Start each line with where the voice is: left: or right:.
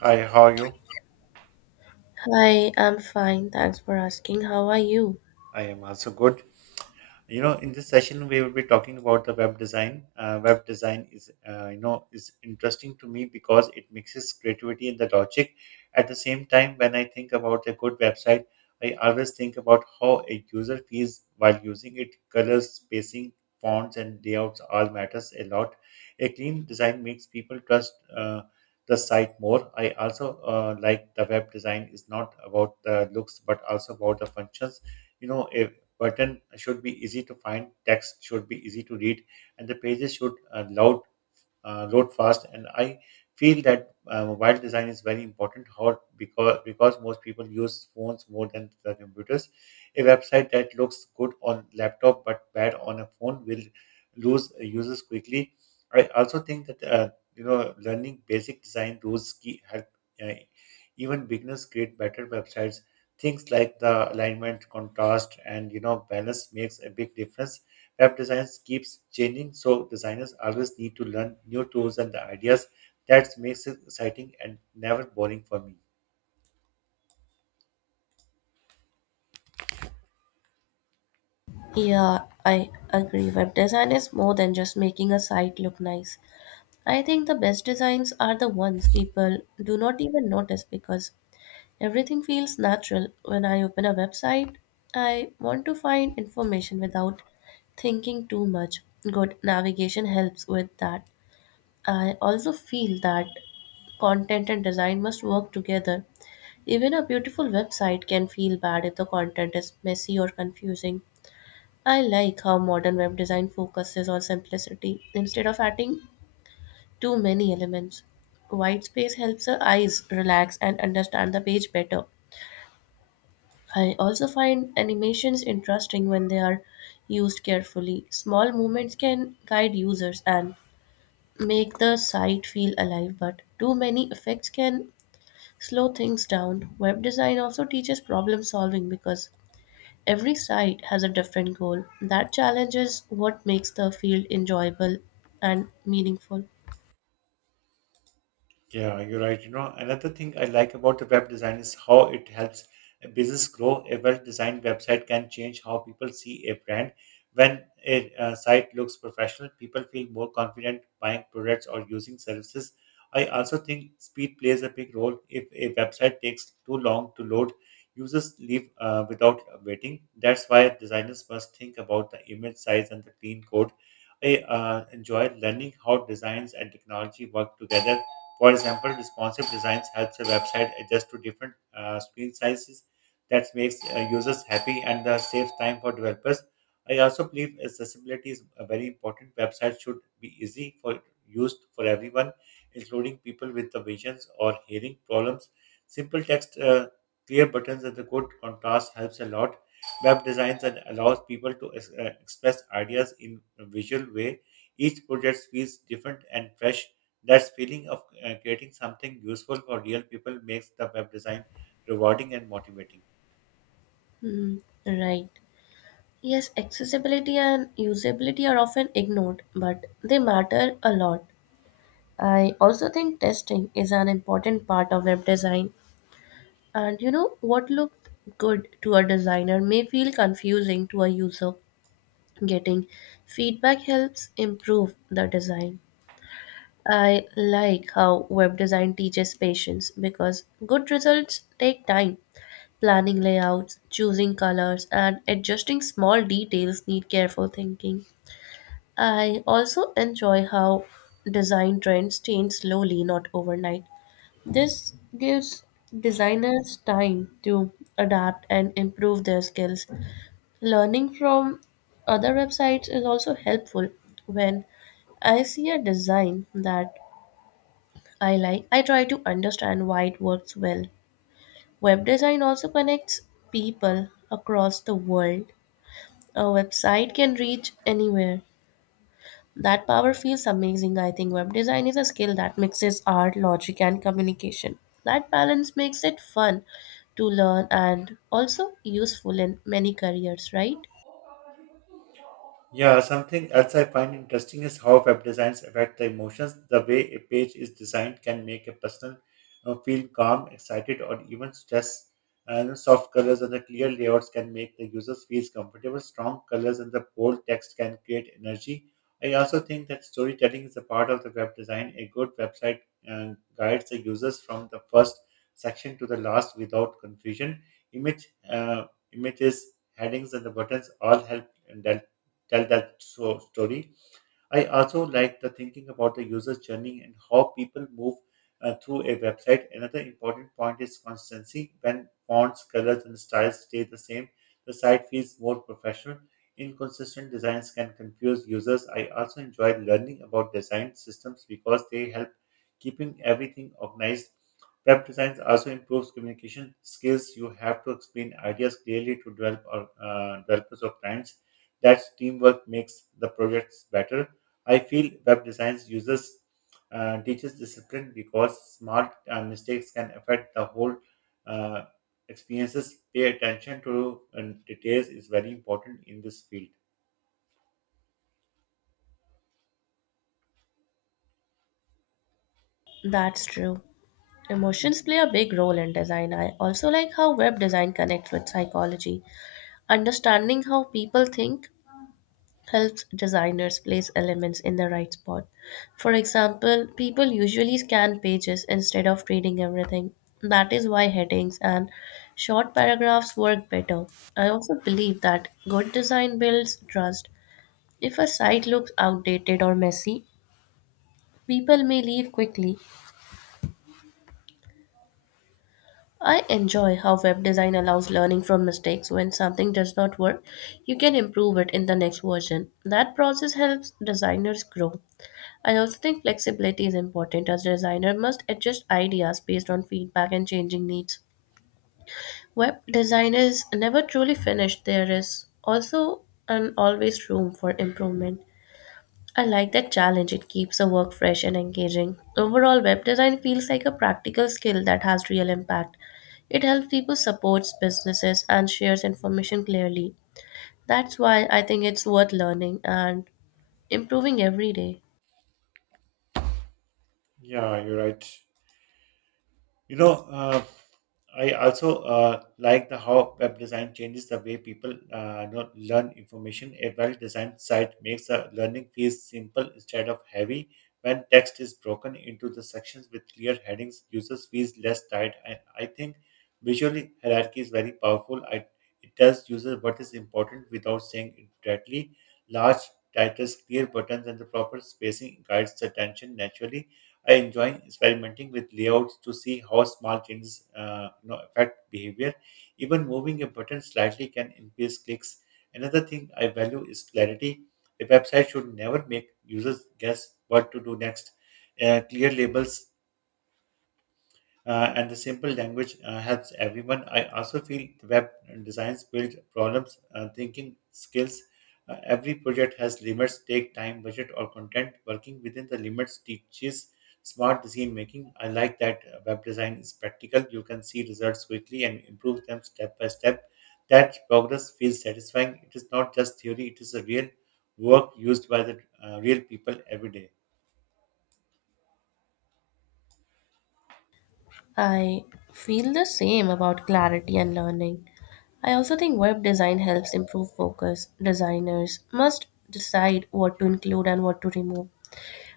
right: Hi, how are you?
left: Hi, I'm fine. Thanks for asking. How are you?
right: I am also good. You know, in this session we will be talking about the web design. Web design is is interesting to me because it mixes creativity and the logic. At the same time, when I think about a good website, I always think about how a user feels while using it. Colors, spacing, fonts and layouts all matters a lot. A clean design makes people trust the site more. I also like the web design is not about the looks but also about the functions. A button should be easy to find, text should be easy to read, and the pages should loud load fast. And I feel that mobile design is very important. How because because most people use phones more than the computers. A website that looks good on laptop but bad on a phone will lose users quickly. I also think that learning basic design rules key help uh, even beginners create better websites. Things like the alignment, contrast, and balance makes a big difference. Web design keeps changing, so designers always need to learn new tools and the ideas. That makes it exciting and never boring for me.
left: Yeah, I agree. Web design is more than just making a site look nice. I think the best designs are the ones people do not even notice because everything feels natural. When I open a website, I want to find information without thinking too much. Good navigation helps with that. I also feel that content and design must work together. Even a beautiful website can feel bad if the content is messy or confusing. I like how modern web design focuses on simplicity instead of adding too many elements. White space helps the eyes relax and understand the page better. I also find animations interesting when they are used carefully. Small movements can guide users and make the site feel alive, but too many effects can slow things down. Web design also teaches problem solving because every side has a different goal. That challenge is what makes the field enjoyable and meaningful.
right: Yeah, you're right. You know, another thing I like about the web design is how it helps a business grow. A well-designed website can change how people see a brand. When a site looks professional, people feel more confident buying products or using services. I also think speed plays a big role. If a website takes too long to load, users leave without waiting. That's why designers must think about the image size and the clean code. I enjoy learning how designs and technology work together. For example, responsive designs helps a website adjust to different screen sizes. That makes users happy and saves time for developers. I also believe accessibility is a very important. Websites should be easy for used for everyone, including people with the visions or hearing problems. Simple text, clear buttons, and the good contrast helps a lot. Web designs and allows people to express ideas in a visual way. Each project feels different and fresh. That feeling of creating something useful for real people makes the web design rewarding and motivating.
left: Hmm, right. Yes, accessibility and usability are often ignored, but they matter a lot. I also think testing is an important part of web design. And you know, what looked good to a designer may feel confusing to a user. Getting feedback helps improve the design. I like how web design teaches patience because good results take time. Planning layouts, choosing colors, and adjusting small details need careful thinking. I also enjoy how design trends change slowly, not overnight. This gives designers time to adapt and improve their skills. Learning from other websites is also helpful when I see a design that I like. I try to understand why it works well. Web design also connects people across the world. A website can reach anywhere. That power feels amazing. I think web design is a skill that mixes art, logic, and communication. That balance makes it fun to learn and also useful in many careers, right?
right: Yeah, something else I find interesting is how web designs affect the emotions. The way a page is designed can make a person feel calm, excited, or even stressed. And soft colors and the clear layouts can make the users feel comfortable. Strong colors and the bold text can create energy. I also think that storytelling is a part of the web design. A good website guides the users from the first section to the last without confusion. Image, uh, Images, headings, and the buttons all help in tell that so, story. I also like the thinking about the user's journey and how people move through a website. Another important point is consistency. When fonts, colors, and styles stay the same, the site feels more professional. Inconsistent designs can confuse users. I also enjoy learning about design systems because they help keeping everything organized. Web design also improves communication skills. You have to explain ideas clearly to developers or clients. That teamwork makes the projects better. I feel web design uses teaches discipline because small mistakes can affect the whole uh, experiences. Pay attention to details is very important in this field.
left: That's true. Emotions play a big role in design. I also like how web design connects with psychology. Understanding how people think helps designers place elements in the right spot. For example, people usually scan pages instead of reading everything. That is why headings and short paragraphs work better. I also believe that good design builds trust. If a site looks outdated or messy, people may leave quickly. I enjoy how web design allows learning from mistakes. When something does not work, you can improve it in the next version. That process helps designers grow. I also think flexibility is important as a designer must adjust ideas based on feedback and changing needs. Web design is never truly finished. There is also and always room for improvement. I like that challenge. It keeps the work fresh and engaging. Overall, web design feels like a practical skill that has real impact. It helps people supports businesses and shares information clearly. That's why I think it's worth learning and improving every day.
right: Yeah, you're right. You know, uh, I also like the how web design changes the way people learn information. A well-designed site makes the learning feel simple instead of heavy. When text is broken into the sections with clear headings, users feel less tired. And I think visually hierarchy is very powerful. It tells users what is important without saying it directly. Large titles, clear buttons, and the proper spacing guides the attention naturally. I enjoy experimenting with layouts to see how small changes affect behavior. Even moving a button slightly can increase clicks. Another thing I value is clarity. A website should never make users guess what to do next. Clear labels and the simple language helps everyone. I also feel the web designs build problems, thinking skills. Every project has limits, take time, budget, or content. Working within the limits teaches smart decision making. I like that web design is practical. You can see results quickly and improve them step by step. That progress feels satisfying. It is not just theory, it is a real work used by the real people every day.
left: I feel the same about clarity and learning. I also think web design helps improve focus. Designers must decide what to include and what to remove.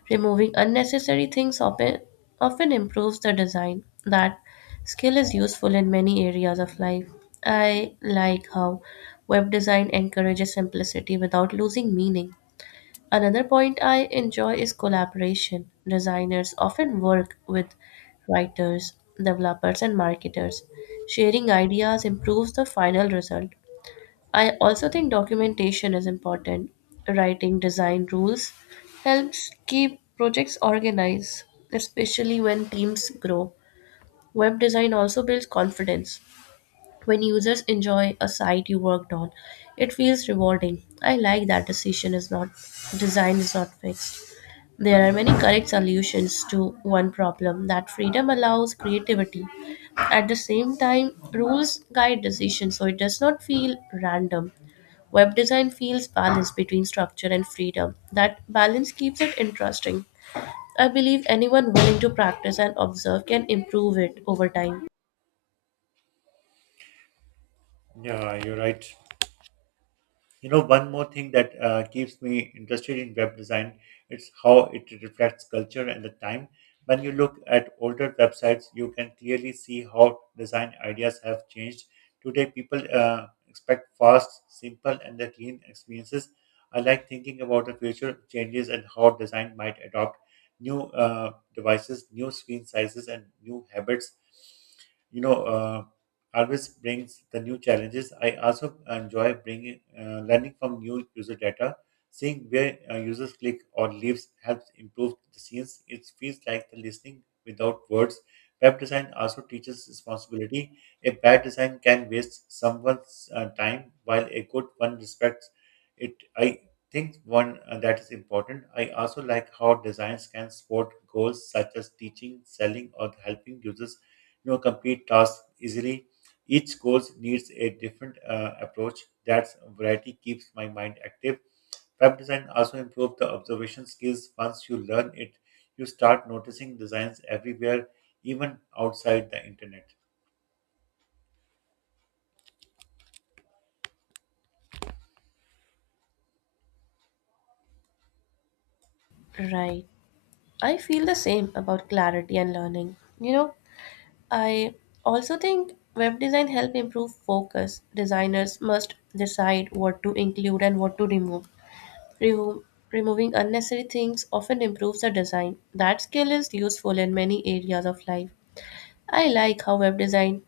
left: Removing unnecessary things often, improves the design. That skill is useful in many areas of life. I like how web design encourages simplicity without losing meaning. Another point I enjoy is collaboration. Designers often work with writers, developers, and marketers. Sharing ideas improves the final result. I also think documentation is important. Writing design rules helps keep projects organized, especially when teams grow. Web design also builds confidence. When users enjoy a site you worked on, it feels rewarding. I like that decision is not design is not fixed. There are many correct solutions to one problem. That freedom allows creativity. At the same time, rules guide decisions so it does not feel random. Web design feels balanced between structure and freedom. That balance keeps it interesting. I believe anyone willing to practice and observe can improve it over time.
right: Yeah, you're right. You know, one more thing that keeps me interested in web design is how it reflects culture and the time. When you look at older websites, you can clearly see how design ideas have changed. Today, people expect fast, simple, and the clean experiences. I like thinking about the future changes and how design might adopt new devices, new screen sizes, and new habits you know, uh, always brings the new challenges. I also enjoy bringing learning from new user data, seeing where users click or leaves helps improve the scenes. It feels like the listening without words. Web design also teaches responsibility. A bad design can waste someone's time, while a good one respects it. I think one that is important. I also like how designs can support goals such as teaching, selling, or helping users complete tasks easily. Each goal needs a different approach. That variety keeps my mind active. Web design also improves the observation skills. Once you learn it, you start noticing designs everywhere, even outside the internet.
left: Right. I feel the same about clarity and learning. You know, I also think web design help improve focus. Designers must decide what to include and what to remove. Remo- Removing unnecessary things often improves the design. That skill is useful in many areas of life. I like how web design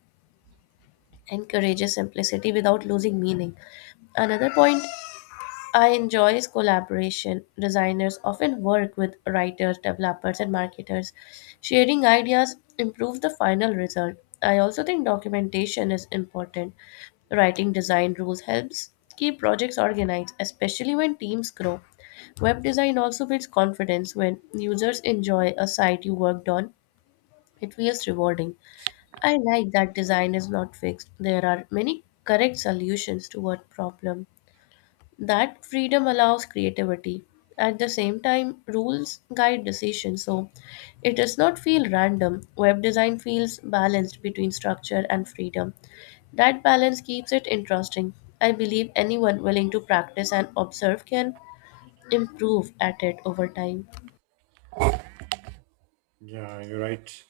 left: encourages simplicity without losing meaning. Another point I enjoy is collaboration. Designers often work with writers, developers, and marketers. Sharing ideas improves the final result. I also think documentation is important. Writing design rules helps keep projects organized, especially when teams grow. Web design also builds confidence when users enjoy a site you worked on. It feels rewarding. I like that design is not fixed. There are many correct solutions to one problem. That freedom allows creativity. At the same time, rules guide decisions, so it does not feel random. Web design feels balanced between structure and freedom. That balance keeps it interesting. I believe anyone willing to practice and observe can improve at it over time.
right: Yeah, you're right.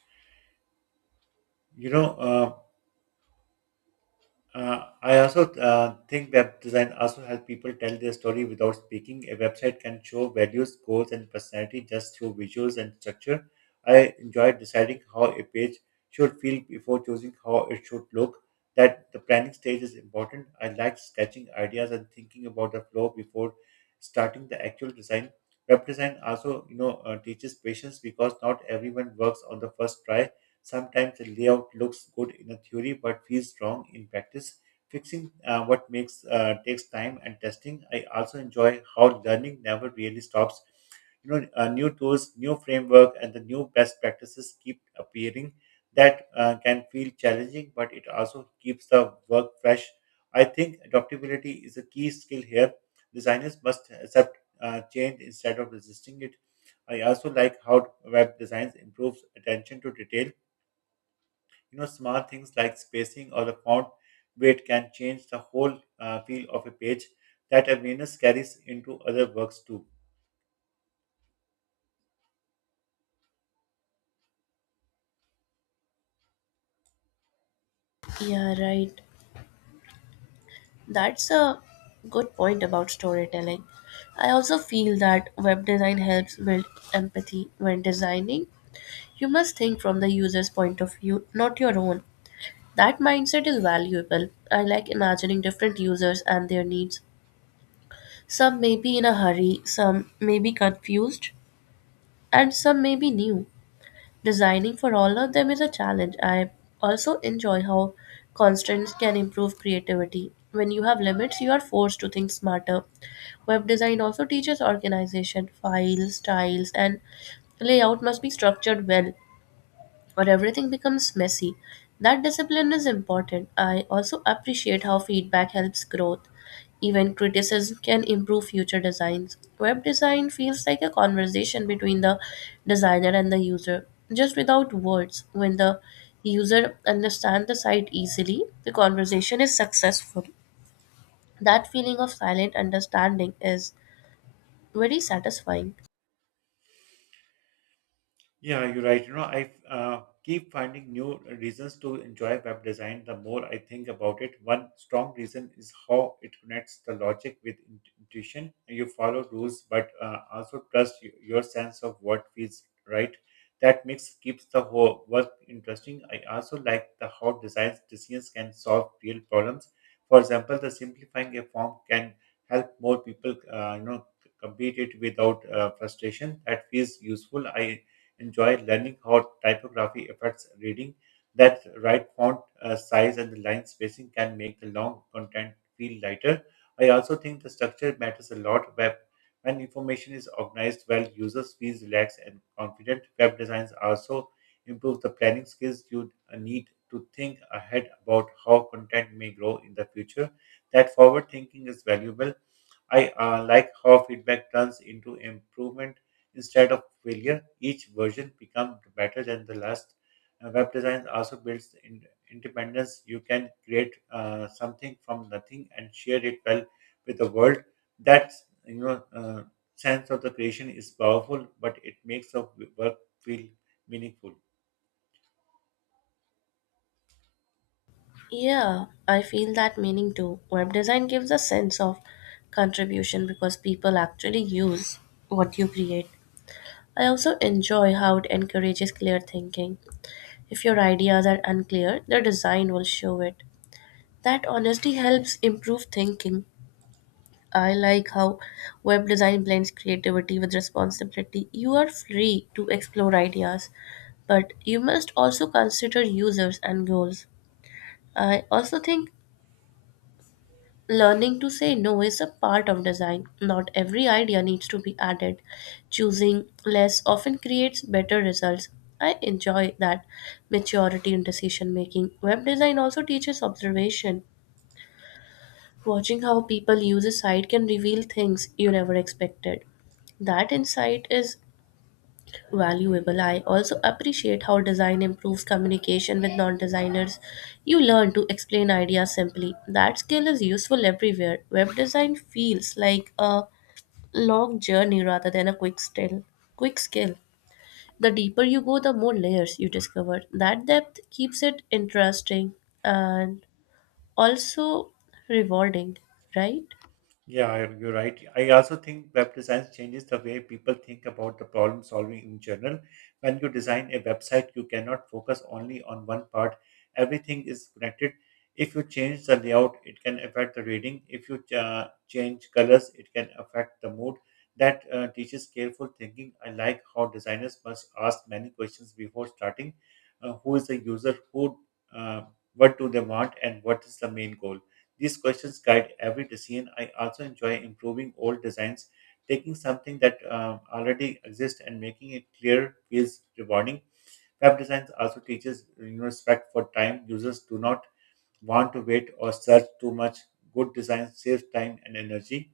right: You know, uh, I also think web design also help people tell their story without speaking. A website can show values, goals, and personality just through visuals and structure. I enjoy deciding how a page should feel before choosing how it should look. That the planning stage is important. I like sketching ideas and thinking about the flow before starting the actual design. Web design also, teaches patience because not everyone works on the first try. Sometimes the layout looks good in a theory but feels wrong in practice. Fixing what makes takes time and testing. I also enjoy how learning never really stops. New tools, new framework, and the new best practices keep appearing. That can feel challenging, but it also keeps the work fresh. I think adaptability is a key skill here. Designers must accept change instead of resisting it. I also like how web designs improves attention to detail. You know, small things like spacing or the font weight can change the whole feel of a page. That awareness carries into other works too.
left: Yeah, right. That's a good point about storytelling. I also feel that web design helps build empathy when designing. You must think from the user's point of view, not your own. That mindset is valuable. I like imagining different users and their needs. Some may be in a hurry, some may be confused, and some may be new. Designing for all of them is a challenge. I also enjoy how constraints can improve creativity. When you have limits, you are forced to think smarter. Web design also teaches organization, files, styles, and layout must be structured well, or everything becomes messy. That discipline is important. I also appreciate how feedback helps growth. Even criticism can improve future designs. Web design feels like a conversation between the designer and the user, just without words. When the user understands the site easily, the conversation is successful. That feeling of silent understanding is very satisfying.
right: Yeah, you're right. You know, I keep finding new reasons to enjoy web design the more I think about it. One strong reason is how it connects the logic with intuition. You follow rules, but also trust your sense of what feels right. That mix keeps the whole work interesting. I also like the how design decisions can solve real problems. For example, the simplifying a form can help more people, complete it without frustration. That feels useful. I enjoy learning how typography affects reading. That right font size and the line spacing can make the long content feel lighter. I also think the structure matters a lot. Web when information is organized well, users feel relaxed and confident. Web designs also improve the planning skills you need to think ahead about how content may grow in the future. That forward thinking is valuable. I like how feedback turns into improvement instead of failure. Each version becomes better than the last. Web design also builds in independence. You can create something from nothing and share it well with the world. That you know uh, sense of the creation is powerful, but it makes the work feel meaningful.
left: Yeah, I feel that meaning too. Web design gives a sense of contribution because people actually use what you create. I also enjoy how it encourages clear thinking. If your ideas are unclear, the design will show it. That honesty helps improve thinking. I like how web design blends creativity with responsibility. You are free to explore ideas, but you must also consider users and goals. I also think learning to say no is a part of design. Not every idea needs to be added. Choosing less often creates better results. I enjoy that maturity in decision making. Web design also teaches observation. Watching how people use a site can reveal things you never expected. That insight is valuable. I also appreciate how design improves communication with non designers. You learn to explain ideas simply. That skill is useful everywhere. Web design feels like a long journey rather than a quick skill. The deeper you go, the more layers you discover. That depth keeps it interesting and also rewarding, right?
right: Yeah, you're right. I also think web design changes the way people think about the problem solving in general. When you design a website, you cannot focus only on one part. Everything is connected. If you change the layout, it can affect the reading. If you change colors, it can affect the mood. That teaches careful thinking. I like how designers must ask many questions before starting. Who is the user? Who? Uh, what do they want? And what is the main goal? These questions guide every decision. I also enjoy improving old designs, taking something that already exists and making it clear feels rewarding. Web design also teaches respect for time. Users do not want to wait or search too much. Good design saves time and energy.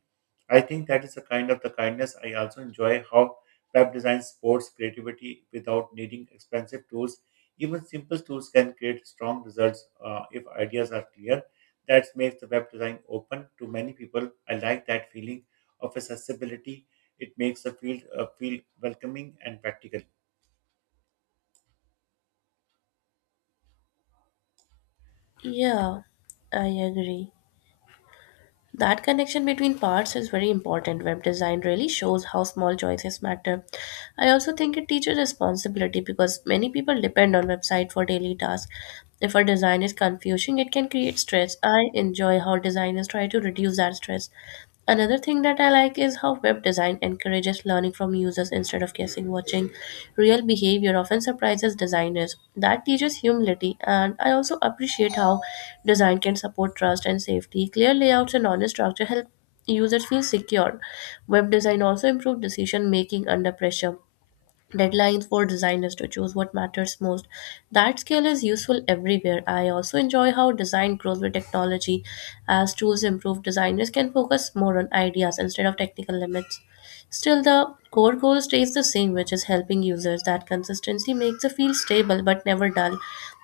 right: I think that is a kind of the kindness. I also enjoy how web design supports creativity without needing expensive tools. Even simple tools can create strong results if ideas are clear. That makes the web design open to many people. I like that feeling of accessibility. It makes the field feel welcoming and practical.
left: Yeah, I agree. That connection between parts is very important. Web design really shows how small choices matter. I also think it teaches responsibility because many people depend on website for daily tasks. If a design is confusing, it can create stress. I enjoy how designers try to reduce that stress. Another thing that I like is how web design encourages learning from users instead of guessing. Watching real behavior often surprises designers. That teaches humility, and I also appreciate how design can support trust and safety. Clear layouts and honest structure help users feel secure. Web design also improves decision making under pressure deadlines for designers to choose what matters most. That skill is useful everywhere. I also enjoy how design grows with technology. As tools improve, designers can focus more on ideas instead of technical limits. Still, the core goal stays the same, which is helping users. That consistency makes the field stable but never dull.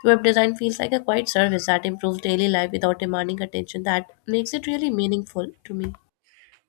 left: Web design feels like a quiet service that improves daily life without demanding attention. That makes it really meaningful to me.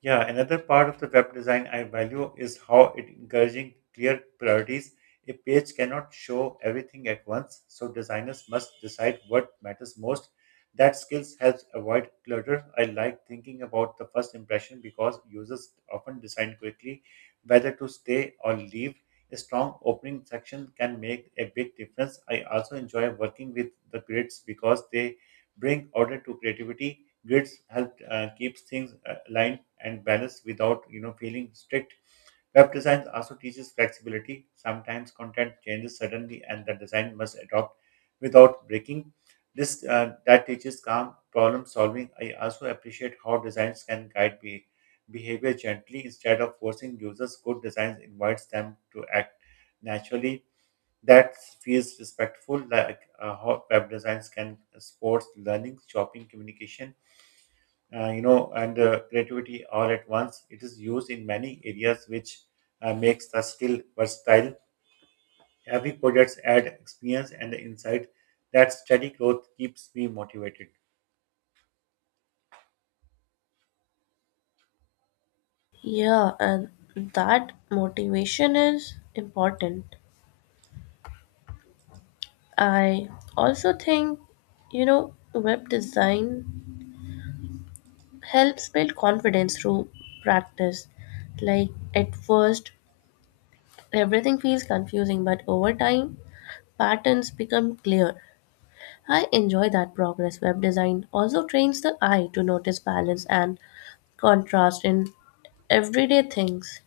right: Yeah, another part of the web design I value is how it encouraging clear priorities. A page cannot show everything at once, so designers must decide what matters most. That skills helps avoid clutter. I like thinking about the first impression because users often decide quickly whether to stay or leave. A strong opening section can make a big difference. I also enjoy working with the grids because they bring order to creativity. Grids help keeps things aligned and balanced without feeling strict. Web design also teaches flexibility. Sometimes content changes suddenly and the design must adopt without breaking. This That teaches calm problem solving. I also appreciate how designs can guide behavior gently instead of forcing users. Good designs invites them to act naturally. That feels respectful, like how web designs can support learning, shopping, communication, you know, and creativity all at once. It is used in many areas, which makes the skill versatile. Every project adds experience and insight. That steady growth keeps me motivated.
left: Yeah, and that motivation is important. I also think, you know, web design helps build confidence through practice. Like at first, everything feels confusing, but over time, patterns become clear. I enjoy that progress. Web design also trains the eye to notice balance and contrast in everyday things.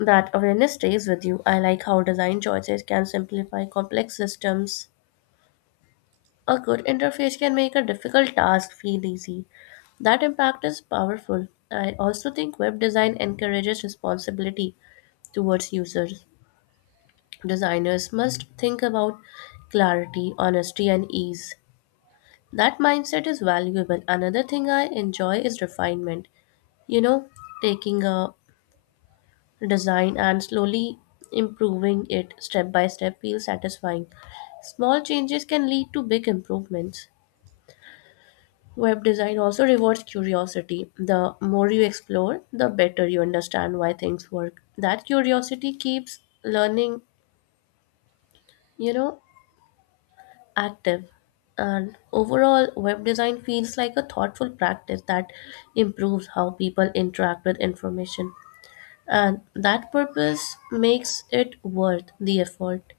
left: That awareness stays with you. I like how design choices can simplify complex systems. A good interface can make a difficult task feel easy. That impact is powerful. I also think web design encourages responsibility towards users. Designers must think about clarity, honesty, and ease. That mindset is valuable. Another thing I enjoy is refinement. You know, taking a design and slowly improving it step by step feels satisfying. Small changes can lead to big improvements. Web design also rewards curiosity. The more you explore, the better you understand why things work. That curiosity keeps learning, you know, active. And overall, web design feels like a thoughtful practice that improves how people interact with information. And that purpose makes it worth the effort.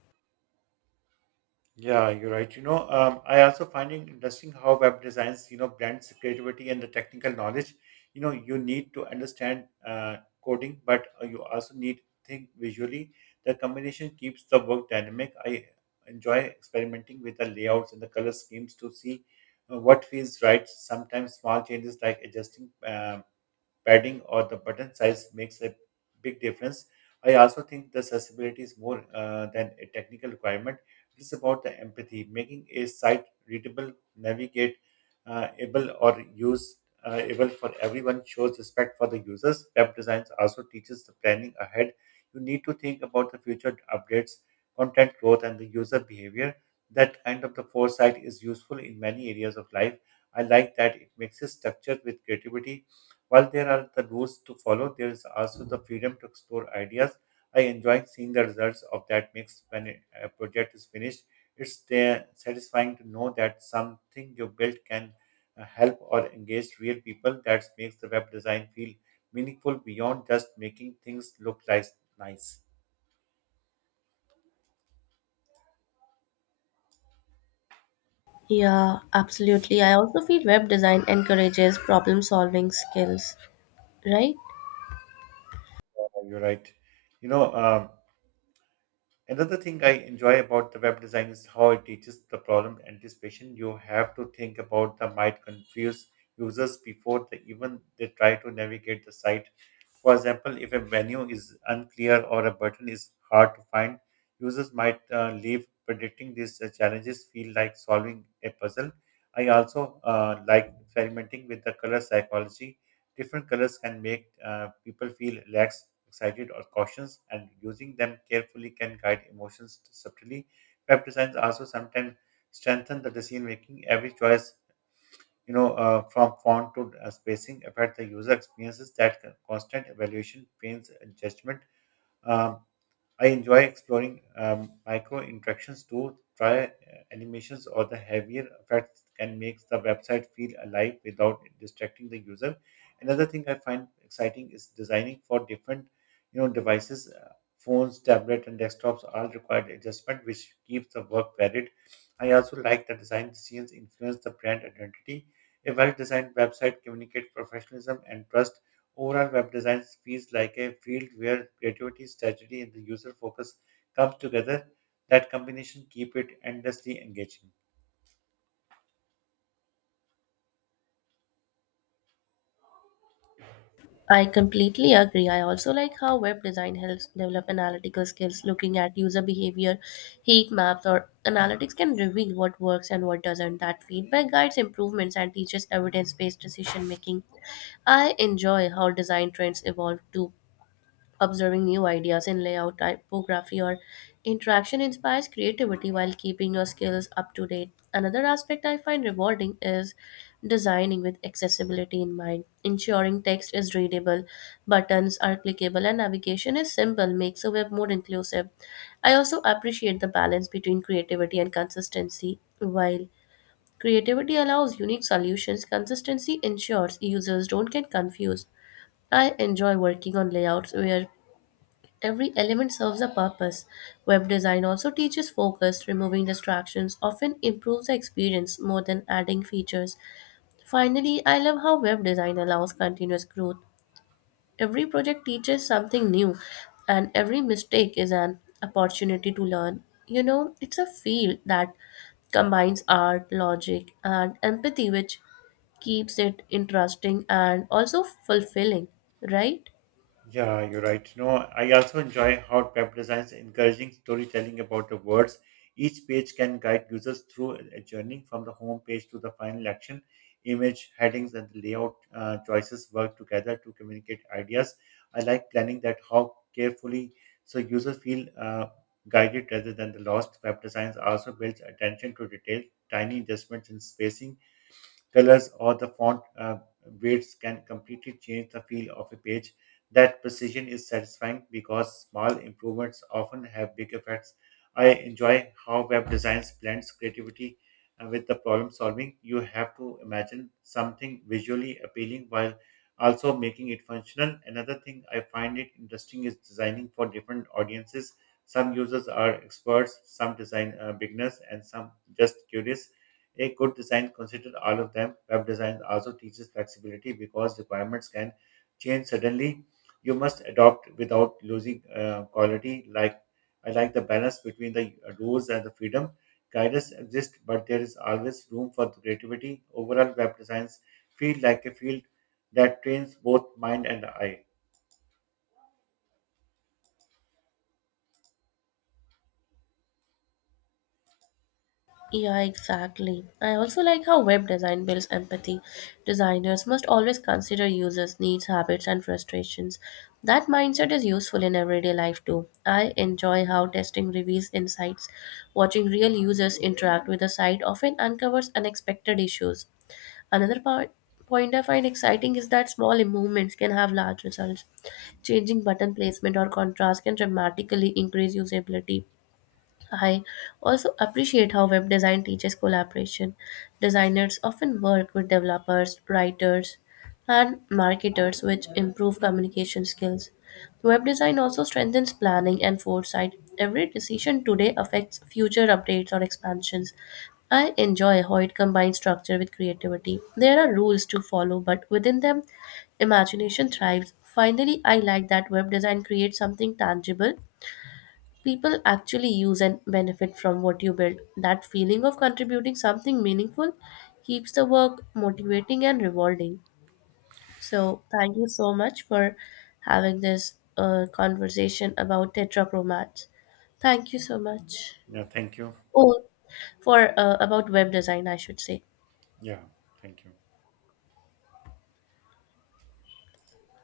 right: Yeah, you're right. I also finding interesting how web designs, blends creativity and the technical knowledge. You know, you need to understand coding, but you also need to think visually. The combination keeps the work dynamic. I enjoy experimenting with the layouts and the color schemes to see what feels right. Sometimes small changes like adjusting padding or the button size makes a big difference. I also think the accessibility is more than a technical requirement. It is about the empathy, making a site readable, navigate, able or use able for everyone shows respect for the users. Web designs also teaches the planning ahead. You need to think about the future updates, content growth, and the user behavior. That kind of the foresight is useful in many areas of life. I like that it mixes structure with creativity. While there are the rules to follow, there is also the freedom to explore ideas. I enjoy seeing the results of that mix when a project is finished. It's satisfying to know that something you built can help or engage real people. That makes the web design feel meaningful beyond just making things look nice.
left: Yeah, absolutely. I also feel web design encourages problem solving skills, right?
right: You're right. You know, um, Another thing I enjoy about the web design is how it teaches the problem anticipation. You have to think about the might confuse users before they even they try to navigate the site. For example, if a menu is unclear or a button is hard to find, users might leave. Predicting these challenges feel like solving a puzzle. I also like experimenting with the color psychology. Different colors can make people feel relaxed, excited, or cautious, and using them carefully can guide emotions subtly. Web designs also sometimes strengthen the decision making. Every choice, from font to spacing, affect the user experiences. That constant evaluation trains judgment. Um, I enjoy exploring micro interactions too. Try Animations or the heavier effects can make the website feel alive without distracting the user. Another thing I find exciting is designing for different, devices. Phones, tablet, and desktops all required adjustment, which keeps the work varied. I also like that design decisions influence the brand identity. A well-designed website communicates professionalism and trust. Overall, web design feels like a field where creativity, strategy, and the user focus comes together. That combination keep it endlessly engaging.
left: I completely agree. I also like how web design helps develop analytical skills. Looking at user behavior, heat maps, or analytics can reveal what works and what doesn't. That feedback guides improvements and teaches evidence based decision making. I enjoy how design trends evolve too. Observing new ideas in layout, typography, or interaction inspires creativity while keeping your skills up to date. Another aspect I find rewarding is designing with accessibility in mind. Ensuring text is readable, buttons are clickable, and navigation is simple makes a web more inclusive. I also appreciate the balance between creativity and consistency. While creativity allows unique solutions, consistency ensures users don't get confused. I enjoy working on layouts where every element serves a purpose. Web design also teaches focus, removing distractions often improves the experience more than adding features. Finally, I love how web design allows continuous growth. Every project teaches something new, and every mistake is an opportunity to learn. You know, it's a field that combines art, logic, and empathy, which keeps it interesting and also fulfilling, right?
right: Yeah, you're right. I also enjoy how web designs encouraging storytelling about the words. Each page can guide users through a journey from the home page to the final action. Image, headings, and the layout choices work together to communicate ideas. I like planning that how carefully so users feel guided rather than the lost. Web designs also builds attention to detail. Tiny adjustments in spacing, colors, or the font weights can completely change the feel of a page. That precision is satisfying because small improvements often have big effects. I enjoy how web design blends creativity with the problem solving. You have to imagine something visually appealing while also making it functional. Another thing I find it interesting is designing for different audiences. Some users are experts, some design beginners, and some just curious. A good design considers all of them. Web design also teaches flexibility because requirements can change suddenly. You must adopt without losing quality. Like I like the balance between the rules and the freedom. Guidance exists, but there is always room for creativity. Overall, web designs feel like a field that trains both mind and eye.
left: Yeah, exactly. I also like how web design builds empathy. Designers must always consider users' needs, habits, and frustrations. That mindset is useful in everyday life too. I enjoy how testing reveals insights. Watching real users interact with the site often uncovers unexpected issues. Another point I find exciting is that small improvements can have large results. Changing button placement or contrast can dramatically increase usability. I also appreciate how web design teaches collaboration. Designers often work with developers, writers, and marketers, which improve communication skills. Web design also strengthens planning and foresight. Every decision today affects future updates or expansions. I enjoy how it combines structure with creativity. There are rules to follow, but within them, imagination thrives. Finally, I like that web design creates something tangible people actually use and benefit from what you build. That feeling of contributing something meaningful keeps the work motivating and rewarding. So, thank you so much for having this conversation about tetrapromats. Thank you so much.
right: Yeah, thank you.
left: Oh, for about web design, I should say.
right: Yeah, thank you.